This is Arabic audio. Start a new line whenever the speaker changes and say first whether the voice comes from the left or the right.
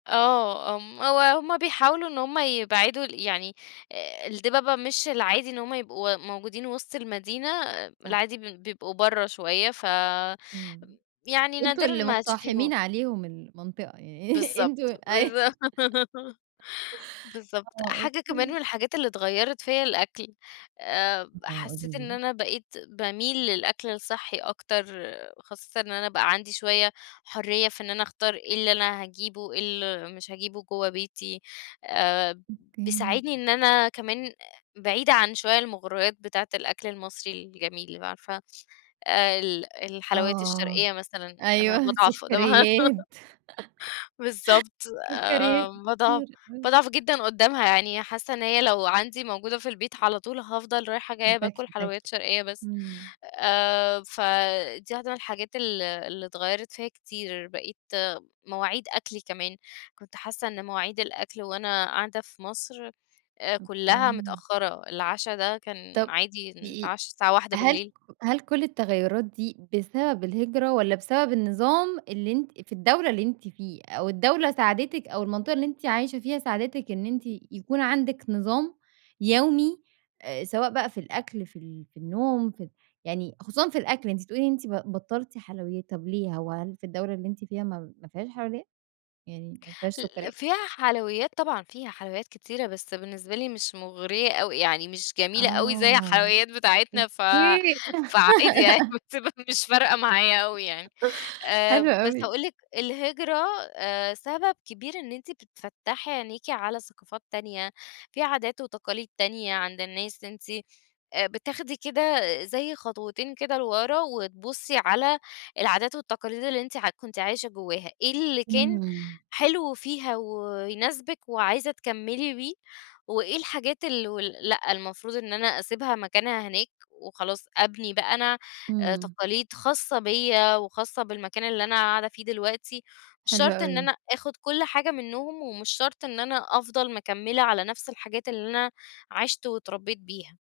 left: آه ام هو هُم بيحاولوا إن هُم يبعدوا ال يعني آآ، الدِبَبة مش العادي إن هُم يبقوا موجودين وسط المدينة،
right: صح.
left: العادي بيد بيبقوا برّه شويّة ف
right: امم،
left: يعني
right: أنتم
left: نادرًا
right: اللي
left: ما هاتشوفيهم.
right: مُقتحِمين عليهم المنطقة،
left: بالضبط،
right: أنتم أيوه.
left: بالضبط، بالضبط،
right: آه،
left: حاجة كمان من
right: أوكي.
left: الحاجات اللي اتغيرت فيا الأكل، آآ،
right: آه، قولي
left: حسّيت
right: لي
left: إن
right: بقى.
left: أنا بقيت باميل للأكل الصحّي أكتر، خاصةً إن أنا بقى عندي شويّة حريّة في إن أنا أختار إيه اللي أنا هاجيبه، إيه اللي مش هاجيبه جوّه بيتي، آآ،
right: أوكي.
left: بيساعدني إن أنا كمان آآ، بعيدة عن شويّة المغُريّات بتاعة الأكل المصري الجميل اللي هو عارفة آآ، ال الحلوات
right: آه،
left: الشرقيّة مثلًا، أنا
right: أيوه،
left: باضعف قدامها.
right: سُكريات.
left: بالضبط آآ،
right: سُكريات
left: باضعف
right: كتير، آه.
left: باضعف جدًا قدامها يعني حاسّة إن هي لو عندي موجودة في البيت على طول هافضل رايحة جايّة
right: هتاكلي
left: باكل حلويّات
right: تاكلي،
left: شرقيّة بس،
right: امم.
left: آآ، ف دي واحدة من الحاجات ال اللي اتغيرت فيا كتير، بقيت مواعيد أكلي كمان، كنت حاسّة إن مواعيد الأكل وأنا قاعدة في مصر آآ، كلّها
right: أوكي.
left: متأخرة، العَشا ده كان
right: طب
left: عادي
right: دقي
left: نتعشى الساعة واحدة
right: هل ك
left: بالليل
right: هل كل التغيرات دي بسبب الهجرة والّا بسبب النظام اللي أنتِ في الدولة اللي أنتِ فيها أو الدولة ساعدتِك أو المنطقة اللي أنتِ عايشة فيها ساعدتِك إن أنتِ يكون عندك نظام يومي، آآ، سواء بقى في الأكل في ال في النوم في ال يعني خصوصًا في الأكل أنتِ بتقولي أنتِ ب بطلتِ حلويّات، طب ليه وهل في الدولة اللي أنتِ فيها م ما فيهاش حلويّات، يعني ما فيهاش
left: ال
right: سُكريات؟
left: فيها حلويّات طبعًا، فيها حلويّات كتيرة بس بالنسبة لي مش مُغريّة أوي، يعني مش جميلة أوي زي
right: آه،
left: الحلويّات بتاعتنا ف
right: أوكي.
left: فعادي يعني بتبقى مش فارقة معايا أوي يعني، آآ،
right: حلو
left: بس
right: أوي.
left: أقول لِك الهجرة آآ، سبب كبير إن أنتِ بتفتّحي عينيكِ على ثقافات تانية، في عادات وتقاليد تانية عند الناس أنتِ آآ، بتاخدي كده زي خطوتين كده لورا وتبُصي على العادات والتقاليد اللي أنتِ عت كُنتِ عايشة جوّاها، إيه اللي كان
right: امم.
left: حلو فيها ويناسبِك وعايزة تكملي بيه، وإيه الحاجات ال و لأ المفروض إن أنا أسيبها مكانها هناك، وخلاص أبني بقى أنا آآ،
right: امم.
left: تقاليد خاصة بيا وخاصة بالمكان اللي أنا قاعدة فيه دلوقتي، مش
right: حلو
left: شرط إن
right: أوي.
left: أنا آخد كل حاجة منّهم ومش شرط إن أنا أفضل مكمّلة على نفس الحاجات اللي أنا عِشت واتربيت بيها.